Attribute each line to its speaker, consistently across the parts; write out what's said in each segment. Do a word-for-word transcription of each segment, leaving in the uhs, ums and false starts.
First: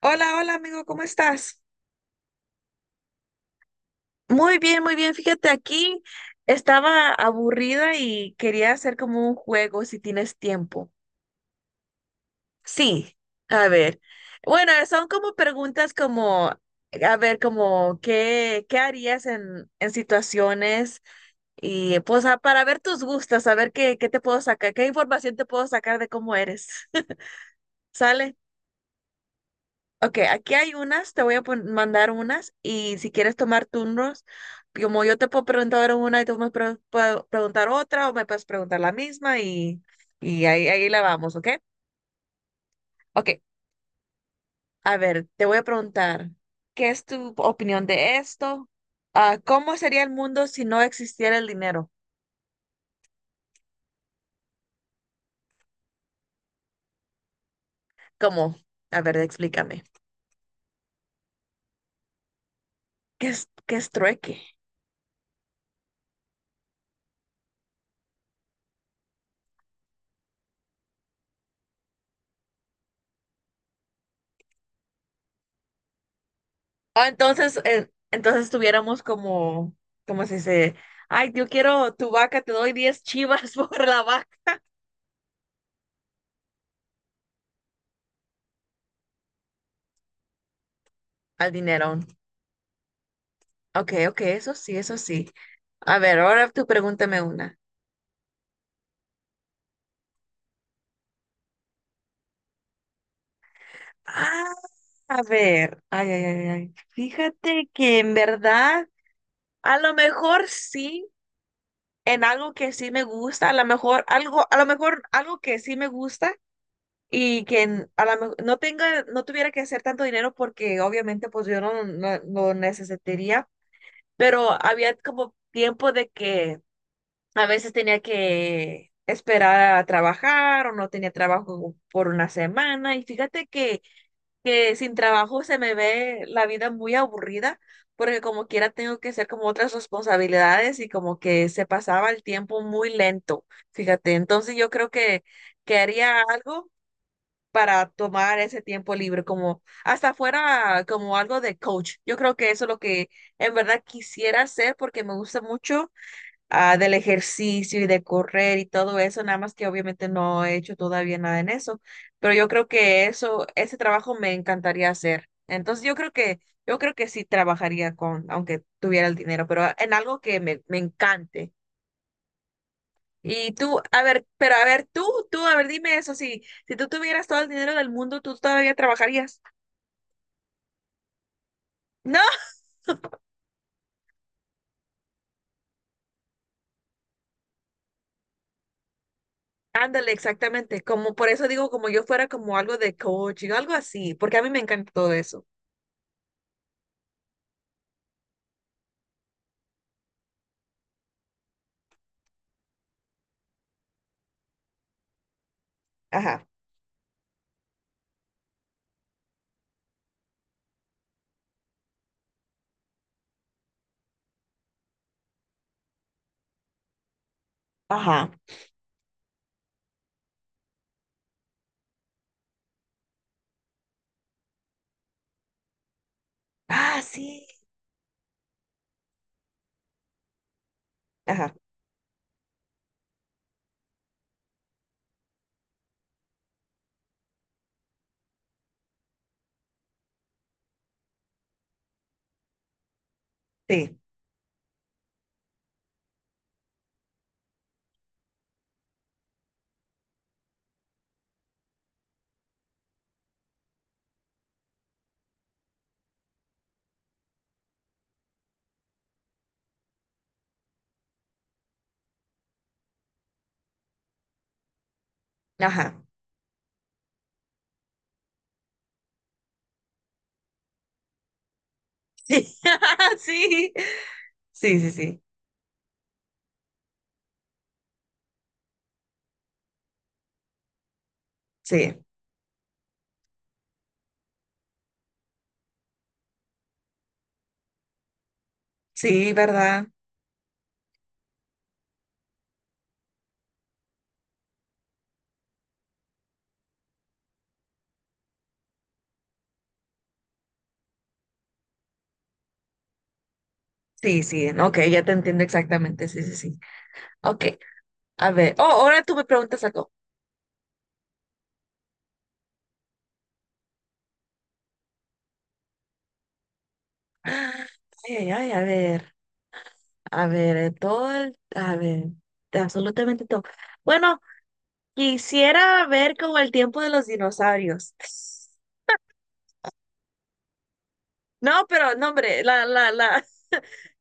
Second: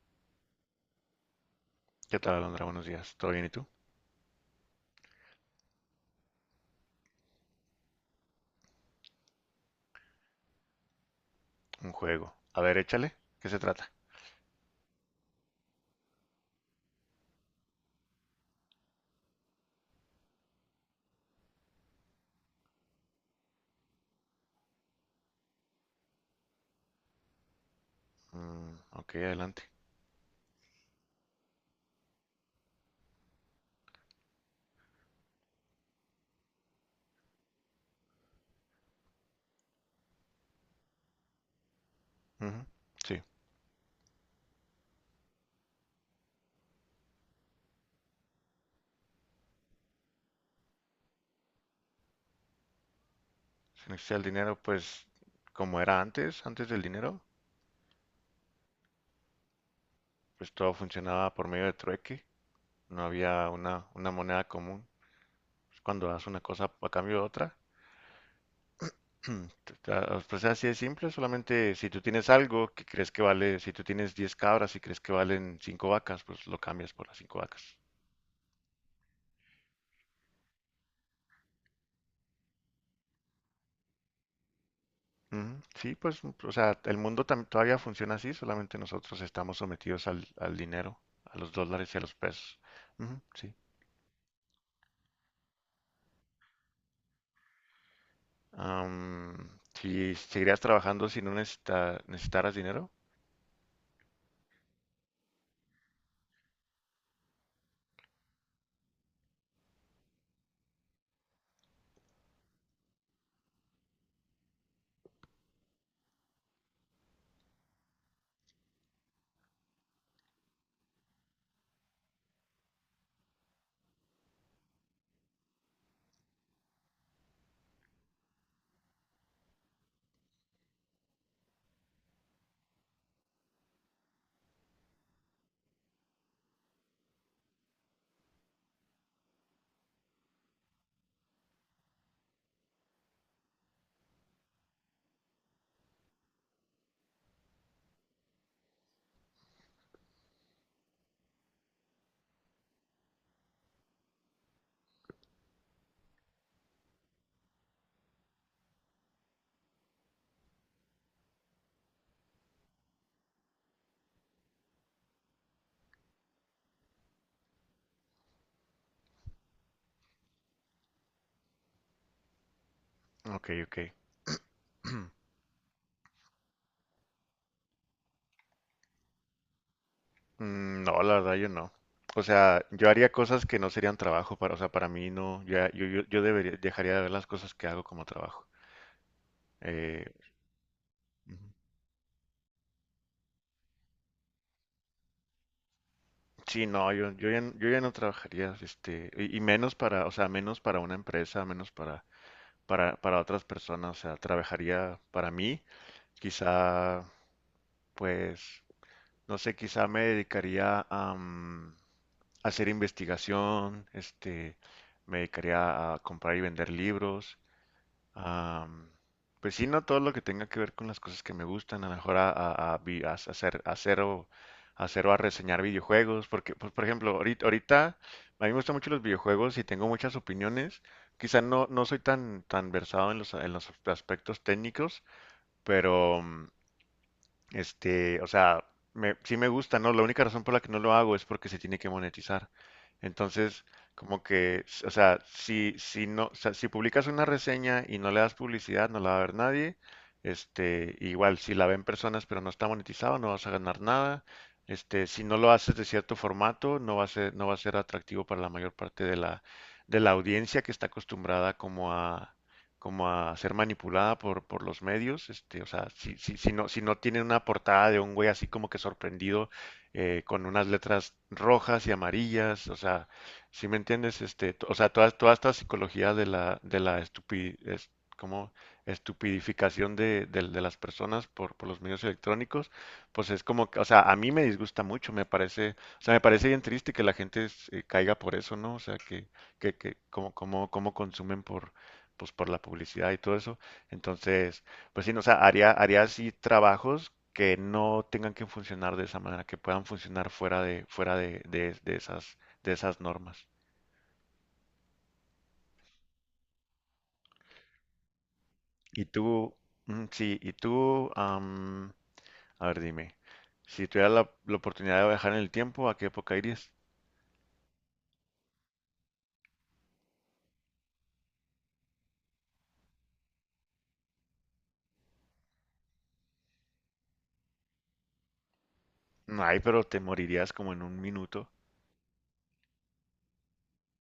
Speaker 1: Hola, hola amigo, ¿cómo estás?
Speaker 2: ¿Qué tal, Alondra? Buenos días. ¿Todo bien y tú?
Speaker 1: Muy bien, muy bien. Fíjate, aquí estaba aburrida y quería hacer como un juego si tienes tiempo.
Speaker 2: Un juego. A ver, échale.
Speaker 1: Sí,
Speaker 2: ¿Qué se
Speaker 1: a
Speaker 2: trata?
Speaker 1: ver. Bueno, son como preguntas como, a ver, como, ¿qué, qué harías en, en situaciones? Y pues a- para ver tus gustos, a ver qué, qué te puedo sacar, qué información te puedo sacar de cómo eres. ¿Sale?
Speaker 2: Mm, ok, adelante.
Speaker 1: Ok, aquí hay unas, te voy a pon- mandar unas y si quieres tomar turnos, como yo te puedo preguntar ahora una y tú me pre- puedo preguntar otra o me puedes preguntar la misma y, y ahí, ahí la vamos, ¿ok?
Speaker 2: Ujú. Sí.
Speaker 1: Ok, a ver, te voy a preguntar, ¿qué es tu opinión de esto? Ah, ¿cómo sería el mundo si no existiera el dinero?
Speaker 2: Si no existía el dinero, pues como era antes, antes del dinero,
Speaker 1: ¿Cómo? A ver, explícame.
Speaker 2: pues todo funcionaba por medio de trueque. No
Speaker 1: ¿Qué es,
Speaker 2: había
Speaker 1: qué
Speaker 2: una,
Speaker 1: es
Speaker 2: una
Speaker 1: trueque?
Speaker 2: moneda común. Pues, cuando das una cosa a cambio de otra, te- te- pues así de simple. Solamente si tú tienes algo que crees que vale, si tú tienes diez cabras y crees que valen cinco vacas, pues lo cambias
Speaker 1: Ah,
Speaker 2: por las cinco
Speaker 1: entonces,
Speaker 2: vacas.
Speaker 1: eh, entonces tuviéramos como, como si se, ay, yo quiero tu vaca, te doy diez chivas por la vaca.
Speaker 2: Ujú. Sí, pues, mm, o sea, el mundo tam- todavía funciona así, solamente nosotros estamos sometidos al, al dinero, a los
Speaker 1: Al
Speaker 2: dólares y
Speaker 1: dinero.
Speaker 2: a los pesos. Ujú, sí.
Speaker 1: Ok, ok, eso sí, eso sí. A ver, ahora tú pregúntame una.
Speaker 2: Am, si seguirías trabajando si no necesita- necesitaras dinero?
Speaker 1: Ah, a ver, ay, ay, ay, ay. Fíjate que en verdad, a lo mejor sí, en algo que sí me gusta, a lo mejor algo, a lo mejor algo que sí me gusta, y que n- a la mej- no tenga, no tuviera que hacer tanto dinero porque obviamente pues yo no, no, no necesitaría, pero había como tiempo de que a veces tenía que esperar a trabajar o no tenía trabajo por una semana y fíjate que, que sin trabajo se me ve la vida muy aburrida porque como quiera tengo que hacer como otras responsabilidades y como que se pasaba el tiempo muy lento, fíjate, entonces yo creo que, que haría algo para tomar ese tiempo libre, como hasta fuera como algo de coach. Yo creo que eso es lo que en verdad quisiera hacer porque me gusta mucho ah, del ejercicio y de correr y todo eso, nada más que obviamente no he hecho todavía nada en eso, pero yo creo que eso, ese trabajo me encantaría hacer. Entonces yo creo que, yo creo que sí trabajaría con, aunque tuviera el dinero, pero en algo que me, me encante.
Speaker 2: Ok,
Speaker 1: Y tú,
Speaker 2: ok.
Speaker 1: a ver, pero a ver, tú, tú, a ver, dime eso, si, si tú tuvieras todo el dinero del mundo, ¿tú todavía trabajarías?
Speaker 2: Mm, no, la verdad yo no.
Speaker 1: No,
Speaker 2: O sea, yo haría cosas que no serían trabajo para, o sea, para mí no, ya- yo, yo, yo debería, dejaría de ver las cosas que hago como trabajo. Eh,
Speaker 1: ándale, exactamente, como por eso
Speaker 2: ujú.
Speaker 1: digo, como yo fuera como algo de coaching, algo así, porque a mí me encanta todo eso.
Speaker 2: Sí, no, yo, yo ya, n- yo ya no trabajaría, este, y, y menos para, o sea, menos para una empresa, menos para para, para otras personas, o sea, trabajaría para mí,
Speaker 1: Ajá,
Speaker 2: quizá, pues, no sé, quizá me dedicaría a, mm, hacer investigación, este, me dedicaría a comprar y vender libros.
Speaker 1: ajá,
Speaker 2: Am, pues sí, no todo lo que tenga que ver con las cosas que me gustan, a lo mejor a, a- a vi- a hacer, a hacer o, a hacer o a reseñar videojuegos, porque, pues, por
Speaker 1: ah,
Speaker 2: ejemplo, ahorita,
Speaker 1: sí,
Speaker 2: ahorita a mí me gustan mucho los videojuegos y tengo muchas opiniones. Quizá
Speaker 1: ajá,
Speaker 2: no, no soy tan, tan versado en los, en los aspectos técnicos, pero, mm, este, o sea, me- sí me gusta, ¿no? La única razón por la que no lo hago es porque se tiene que monetizar. Entonces,
Speaker 1: sí,
Speaker 2: como que, s- o sea, si, si no, o sea, si publicas una reseña y no le das publicidad, no la va a ver nadie. Este, igual, si la ven personas pero no está monetizado, no vas a ganar nada. Este, si no lo haces de cierto formato, no va a ser, no va a ser atractivo para la mayor parte de la, de la audiencia que está acostumbrada como a como a ser manipulada por, por los medios, este, o sea,
Speaker 1: ajá,
Speaker 2: si, si, si no, si no tienen una portada de un güey así como que sorprendido eh, con unas letras rojas y
Speaker 1: sí,
Speaker 2: amarillas, o sea, si
Speaker 1: sí,
Speaker 2: me entiendes, este, t- o
Speaker 1: sí,
Speaker 2: sea,
Speaker 1: sí,
Speaker 2: toda,
Speaker 1: sí,
Speaker 2: toda esta psicología de la, de la estupi- es- como estupidificación de, del- de las personas por, por los
Speaker 1: sí,
Speaker 2: medios electrónicos, pues es como, que- o sea, a mí me disgusta mucho, me parece, o sea, me parece bien triste que la gente eh, caiga por eso, ¿no? O sea, que,
Speaker 1: sí,
Speaker 2: que,
Speaker 1: ¿verdad?
Speaker 2: que como, como, como consumen por pues por la publicidad y todo eso. Entonces, pues sí, no, o sea, haría, haría así trabajos que no tengan que funcionar de esa manera, que puedan funcionar fuera de, fuera de, de- de esas, de esas normas.
Speaker 1: Sí, sí, ok, ya te entiendo exactamente, sí, sí, sí, ok, a ver, oh, ahora
Speaker 2: Y
Speaker 1: tú me
Speaker 2: tú,
Speaker 1: preguntas algo.
Speaker 2: mm, sí, y tú, am, a ver, dime, si tuvieras la, la oportunidad de viajar en el tiempo, ¿a qué época irías?
Speaker 1: Ah, ay, ay, ay, a ver. A ver, eh, todo el, a ver, absolutamente todo. Bueno, quisiera ver como el tiempo de los dinosaurios.
Speaker 2: Ay, pero te morirías como en un minuto.
Speaker 1: No, pero no, hombre, la, la, la,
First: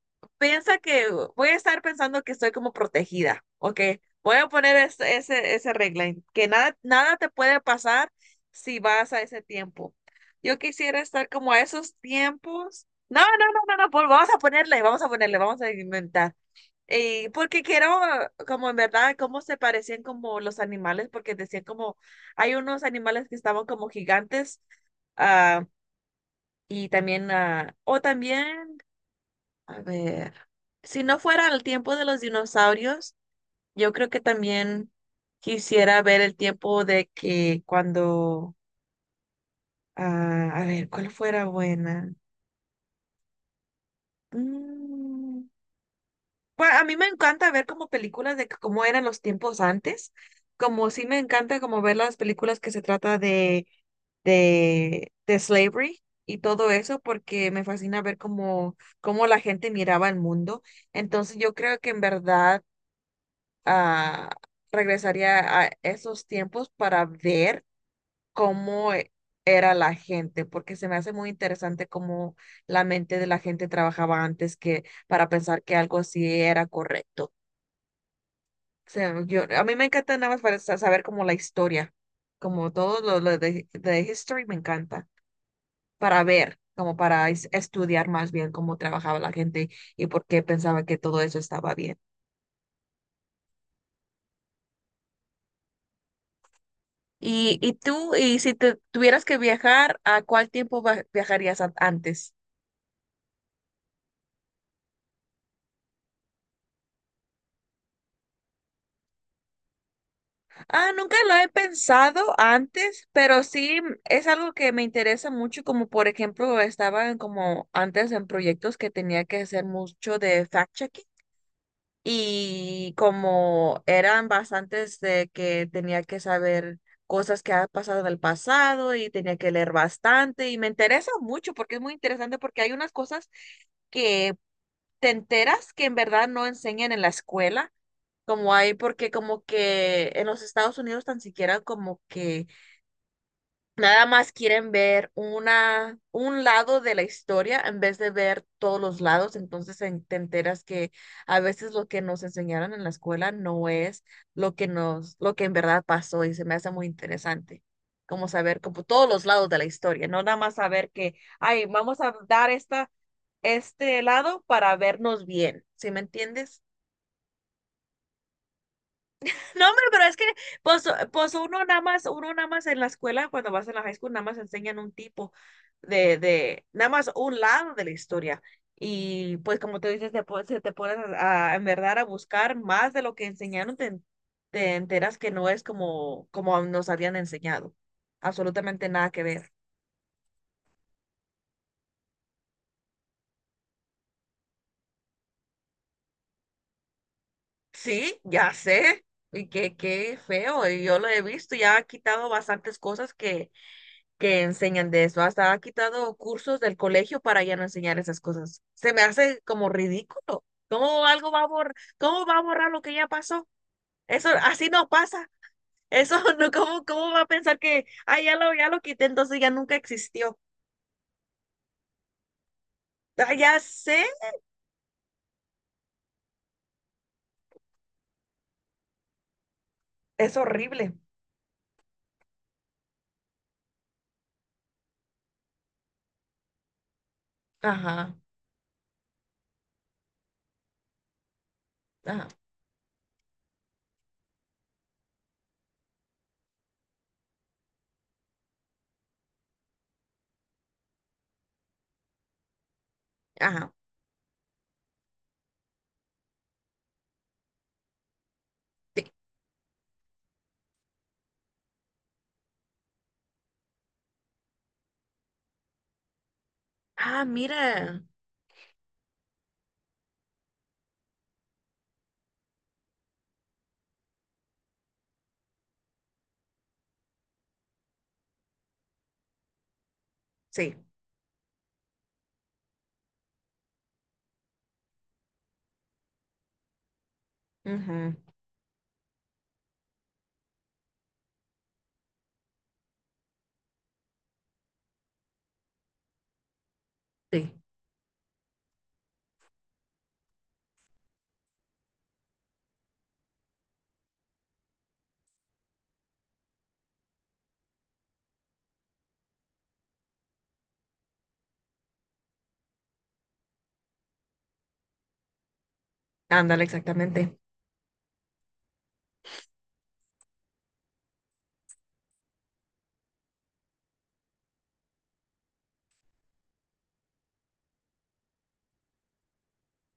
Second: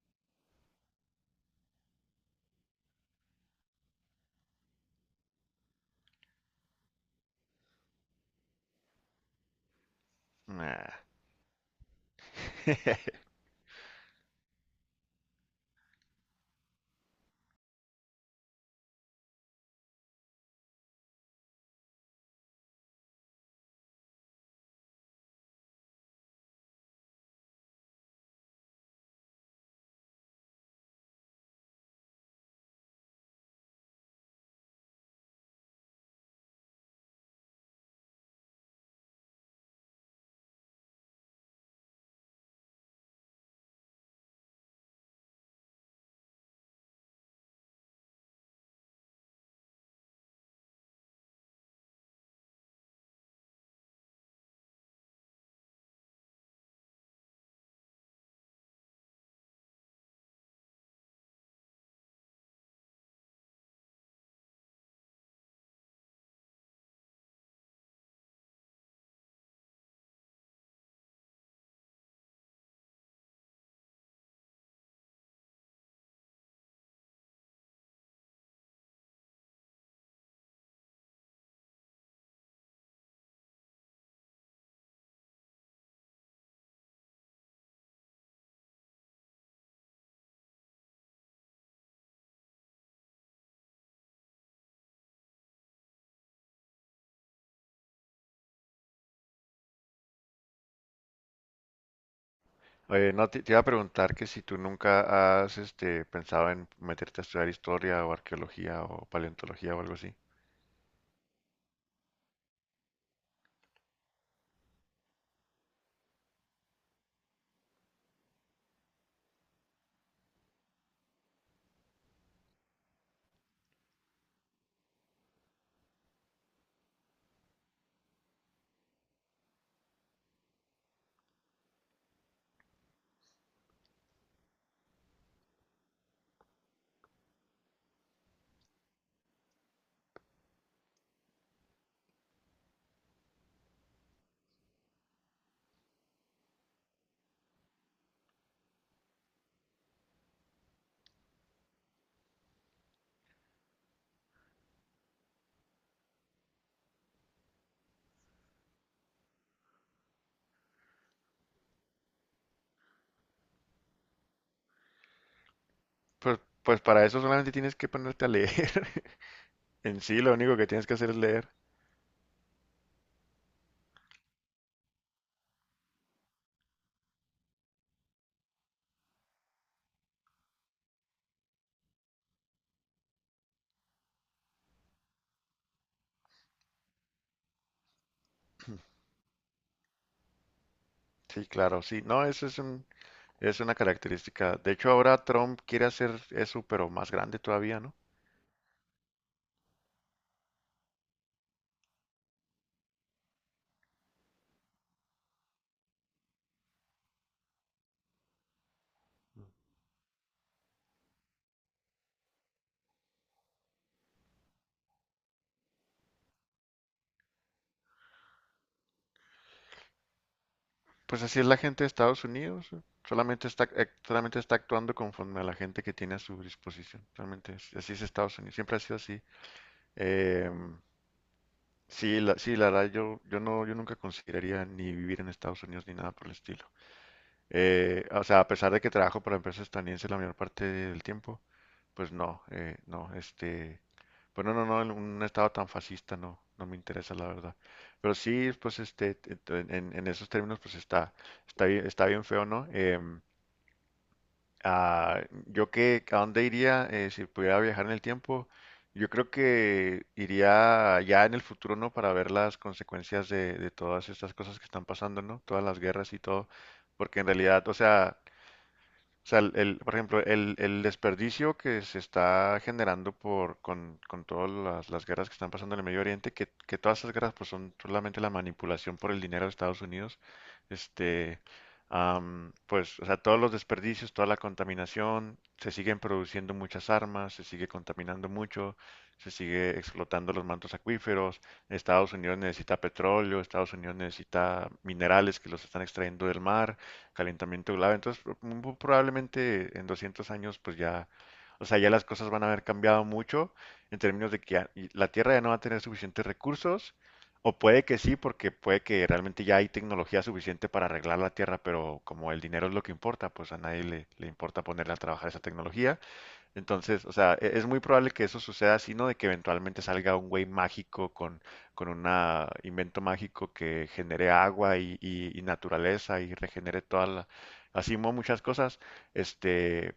Speaker 1: piensa que voy a estar pensando que estoy como protegida, ¿ok? Voy a poner es- ese, ese, regla, en que nada, nada te puede pasar si vas a ese tiempo. Yo
Speaker 2: Nah.
Speaker 1: quisiera estar como a esos tiempos. No, no, no, no, no, pues vamos a ponerle, vamos a ponerle, vamos a inventar. Y porque quiero, como en verdad, cómo se parecían como los animales, porque decían como, hay unos animales que estaban como gigantes, ah, y también, ah, o también, a ver, si no fuera el tiempo de los dinosaurios, yo creo que también quisiera ver el tiempo de que cuando, ah, a ver, ¿cuál fuera buena? Mm, Bueno, a mí me encanta ver como películas de cómo eran los tiempos antes, como sí me encanta como ver las películas que se trata de, de, de, slavery y todo eso, porque me fascina ver cómo, cómo la gente miraba el mundo. Entonces yo creo que en verdad ah, regresaría a esos tiempos para ver cómo e- era la gente, porque se me hace muy interesante cómo la mente de la gente trabajaba antes que para pensar que algo así era correcto. O sea, yo, a mí me encanta nada más para sa- saber como la historia, como todo lo, lo, de, de history me encanta, para ver, como para es- estudiar más bien cómo trabajaba la gente y por qué pensaba que todo eso estaba bien. Y, y tú, y si te tuvieras que viajar, ¿a cuál tiempo va- viajarías an- antes?
Speaker 2: Oye, no, te, te iba a preguntar que si tú nunca has este, pensado en meterte a estudiar historia o arqueología o paleontología o algo así.
Speaker 1: Ah, nunca lo he pensado antes, pero sí mm, es algo que me interesa mucho, como por ejemplo estaba en como antes en proyectos que tenía que hacer mucho de fact-checking. Y como eran bastantes de que tenía que saber cosas que han pasado en el pasado y tenía que leer bastante y me interesa mucho porque es muy interesante porque hay unas cosas que te enteras que en verdad no enseñan en la escuela, como hay porque como que en los Estados Unidos tan siquiera como que nada más quieren ver una, un lado de la historia en vez de ver todos los lados. Entonces en- te enteras que a veces lo que nos enseñaron en la escuela no es lo que nos, lo que en verdad pasó y se me hace muy interesante. Como saber como todos los lados de la historia, no nada más saber que, ay, vamos a dar esta, este lado para vernos bien. ¿Sí me
Speaker 2: Pues,
Speaker 1: entiendes?
Speaker 2: pues para eso solamente tienes que ponerte a leer.
Speaker 1: No, hombre,
Speaker 2: En
Speaker 1: pero es
Speaker 2: sí,
Speaker 1: que,
Speaker 2: lo único que
Speaker 1: pues,
Speaker 2: tienes que hacer es
Speaker 1: pues
Speaker 2: leer.
Speaker 1: uno nada más, uno nada más en la escuela, cuando vas a la high school, nada más enseñan un tipo de, de, nada más un lado de la historia. Y pues como tú dices, te, pon- se te pones a, a, en verdad a buscar más de lo que enseñaron, te, en- te enteras que no es como, como nos habían enseñado. Absolutamente nada que ver.
Speaker 2: Sí, claro, sí. No, eso es un, es una característica. De hecho, ahora Trump quiere hacer eso, pero más grande todavía, ¿no?
Speaker 1: Sí, ya sé. Y qué, qué feo. Y yo lo he visto, ya ha quitado bastantes cosas que que enseñan de eso. Hasta ha quitado cursos del colegio para ya no enseñar esas cosas. Se me hace como ridículo. ¿Cómo algo va a borrar, cómo va a borrar lo que ya pasó? Eso así no pasa. Eso no, ¿cómo, cómo va a pensar que, ah, ya lo, ya lo quité, entonces ya nunca existió?
Speaker 2: Pues así es la gente de Estados Unidos. ¿No?
Speaker 1: Ah,
Speaker 2: Solamente
Speaker 1: ya
Speaker 2: está, ac-
Speaker 1: sé,
Speaker 2: solamente está actuando conforme a la gente que tiene a su disposición. Realmente es- así es Estados Unidos. Siempre ha sido así.
Speaker 1: es
Speaker 2: Em,
Speaker 1: horrible.
Speaker 2: Sí, la, sí, la verdad, yo, yo no, yo nunca consideraría ni vivir en Estados Unidos ni nada por el estilo. Eh,
Speaker 1: Ajá,
Speaker 2: o sea, a pesar de que trabajo para empresas estadounidenses la mayor parte del tiempo, pues
Speaker 1: ajá,
Speaker 2: no, eh, no, este, pues no, no, no, en un estado tan fascista no, no me interesa la verdad. Pero sí, pues este, en, en- en esos términos, pues está, está bien, está bien feo, ¿no? Em,
Speaker 1: ajá.
Speaker 2: ah, yo que, ¿a dónde iría eh, si pudiera viajar en el tiempo?
Speaker 1: Sí.
Speaker 2: Yo creo que iría ya en el futuro, ¿no? Para ver las consecuencias de, de todas estas cosas que están pasando, ¿no? Todas las guerras y todo. Porque
Speaker 1: Ah,
Speaker 2: en realidad, o
Speaker 1: mira.
Speaker 2: sea, o sea, el, el- por ejemplo, el, el desperdicio que se está generando por, con, con todas las, las guerras que están pasando en el Medio Oriente, que, que todas esas guerras pues son solamente la manipulación por el dinero de Estados Unidos,
Speaker 1: Sí.
Speaker 2: este, am, pues, o sea, todos los desperdicios, toda la contaminación, se siguen produciendo muchas armas, se sigue
Speaker 1: Ujú,
Speaker 2: contaminando mucho, se sigue explotando los mantos acuíferos, Estados Unidos necesita petróleo, Estados Unidos necesita minerales que los están extrayendo del mar,
Speaker 1: sí.
Speaker 2: calentamiento global. Entonces, pro- muy probablemente en doscientos años, pues ya, o sea, ya las cosas van a haber cambiado mucho en términos de que ya- y la Tierra ya no va a tener suficientes recursos, o puede que sí, porque puede que realmente ya hay tecnología suficiente para arreglar la Tierra, pero como el dinero es lo que importa, pues a nadie le, le importa ponerle a trabajar esa tecnología.
Speaker 1: Ándale,
Speaker 2: Entonces, o
Speaker 1: exactamente.
Speaker 2: sea, e- es muy probable que eso suceda, sino de que eventualmente salga un güey mágico con, con un invento mágico que genere agua y, y- y naturaleza y regenere toda la, así mo- muchas cosas. Este,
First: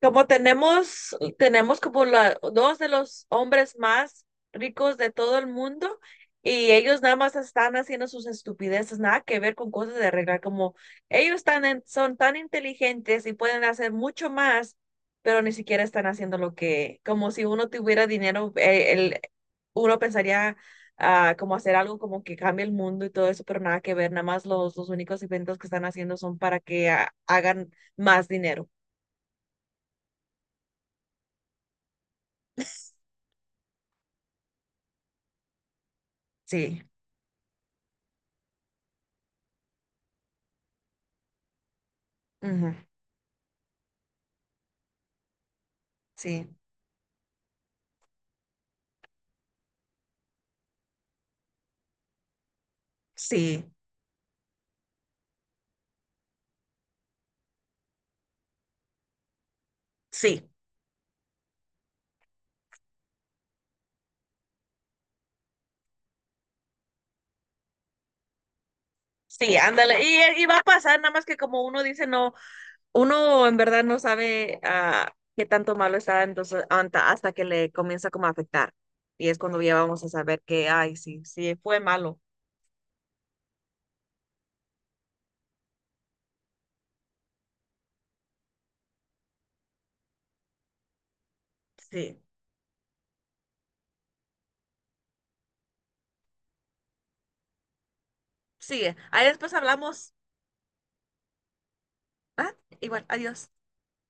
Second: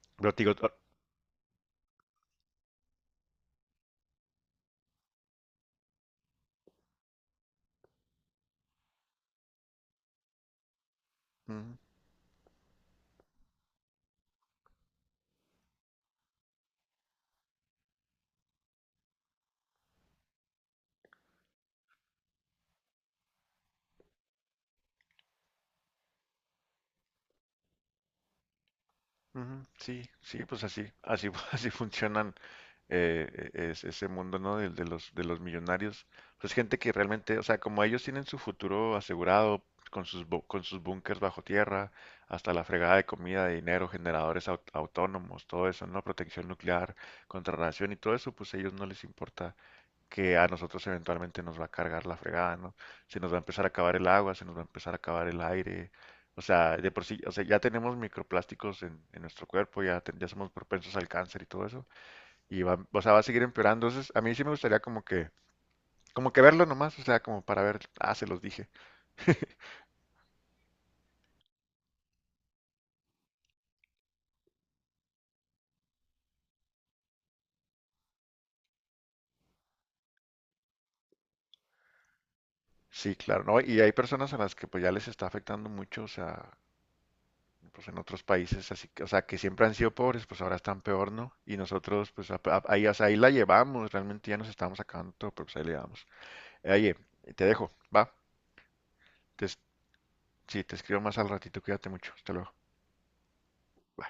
Speaker 1: Como
Speaker 2: pero te digo, to-
Speaker 1: tenemos, tenemos como la, dos de los hombres más ricos de todo el mundo y ellos nada más están haciendo sus estupideces, nada que ver con cosas de arreglar, como ellos están
Speaker 2: ujú,
Speaker 1: en- son tan inteligentes y pueden hacer mucho más, pero ni siquiera están haciendo lo que, como si uno tuviera dinero, eh, el, uno pensaría ah, como hacer algo como que cambie el mundo y todo eso, pero nada que ver, nada más los, los únicos eventos que están haciendo son para que ah, hagan más dinero.
Speaker 2: ujú, sí, sí, pues así, así, así funcionan eh, e- es ese mundo, ¿no? De, de los, de los millonarios. Pues gente
Speaker 1: Sí,
Speaker 2: que realmente, o sea, como ellos tienen su futuro asegurado con sus, bu- con sus búnkers bajo tierra, hasta la
Speaker 1: ujú,
Speaker 2: fregada de comida, de dinero, generadores au- autónomos, todo eso, ¿no?
Speaker 1: sí,
Speaker 2: Protección nuclear, contrarradiación y todo eso, pues a ellos no les importa que a nosotros eventualmente nos va a cargar la fregada, ¿no? Se nos va a
Speaker 1: sí,
Speaker 2: empezar a acabar el agua, se nos va a empezar a acabar el aire. O sea, de por sí, o sea, ya tenemos microplásticos en, en nuestro cuerpo, ya, ten- ya
Speaker 1: sí,
Speaker 2: somos propensos al cáncer y todo eso y va, o sea, va a seguir empeorando. Entonces, a mí sí me gustaría como que, como que verlo nomás, o sea, como para ver, ah, se los dije.
Speaker 1: sí, ándale. Y, eh, y va a pasar, nada más que como uno dice, no, uno en verdad no sabe ah, qué tanto malo está, entonces hasta, hasta que le comienza como a afectar. Y es cuando ya vamos a saber que, ay, sí, sí, fue malo.
Speaker 2: Sí, claro, ¿no? Y hay personas a las que pues ya les está afectando mucho, o sea, pues en otros países, así que, o sea, que siempre han sido pobres, pues ahora están peor, ¿no? Y nosotros,
Speaker 1: Sí,
Speaker 2: pues a- a- ahí, o sea, ahí la llevamos, realmente ya nos estamos acabando todo, pero pues ahí la llevamos. Eh, Oye, te dejo, va,
Speaker 1: sí. Ahí
Speaker 2: te,
Speaker 1: después
Speaker 2: es-
Speaker 1: hablamos.
Speaker 2: sí, te escribo más al ratito, cuídate mucho, hasta luego.
Speaker 1: Ah, igual, adiós.
Speaker 2: Bye.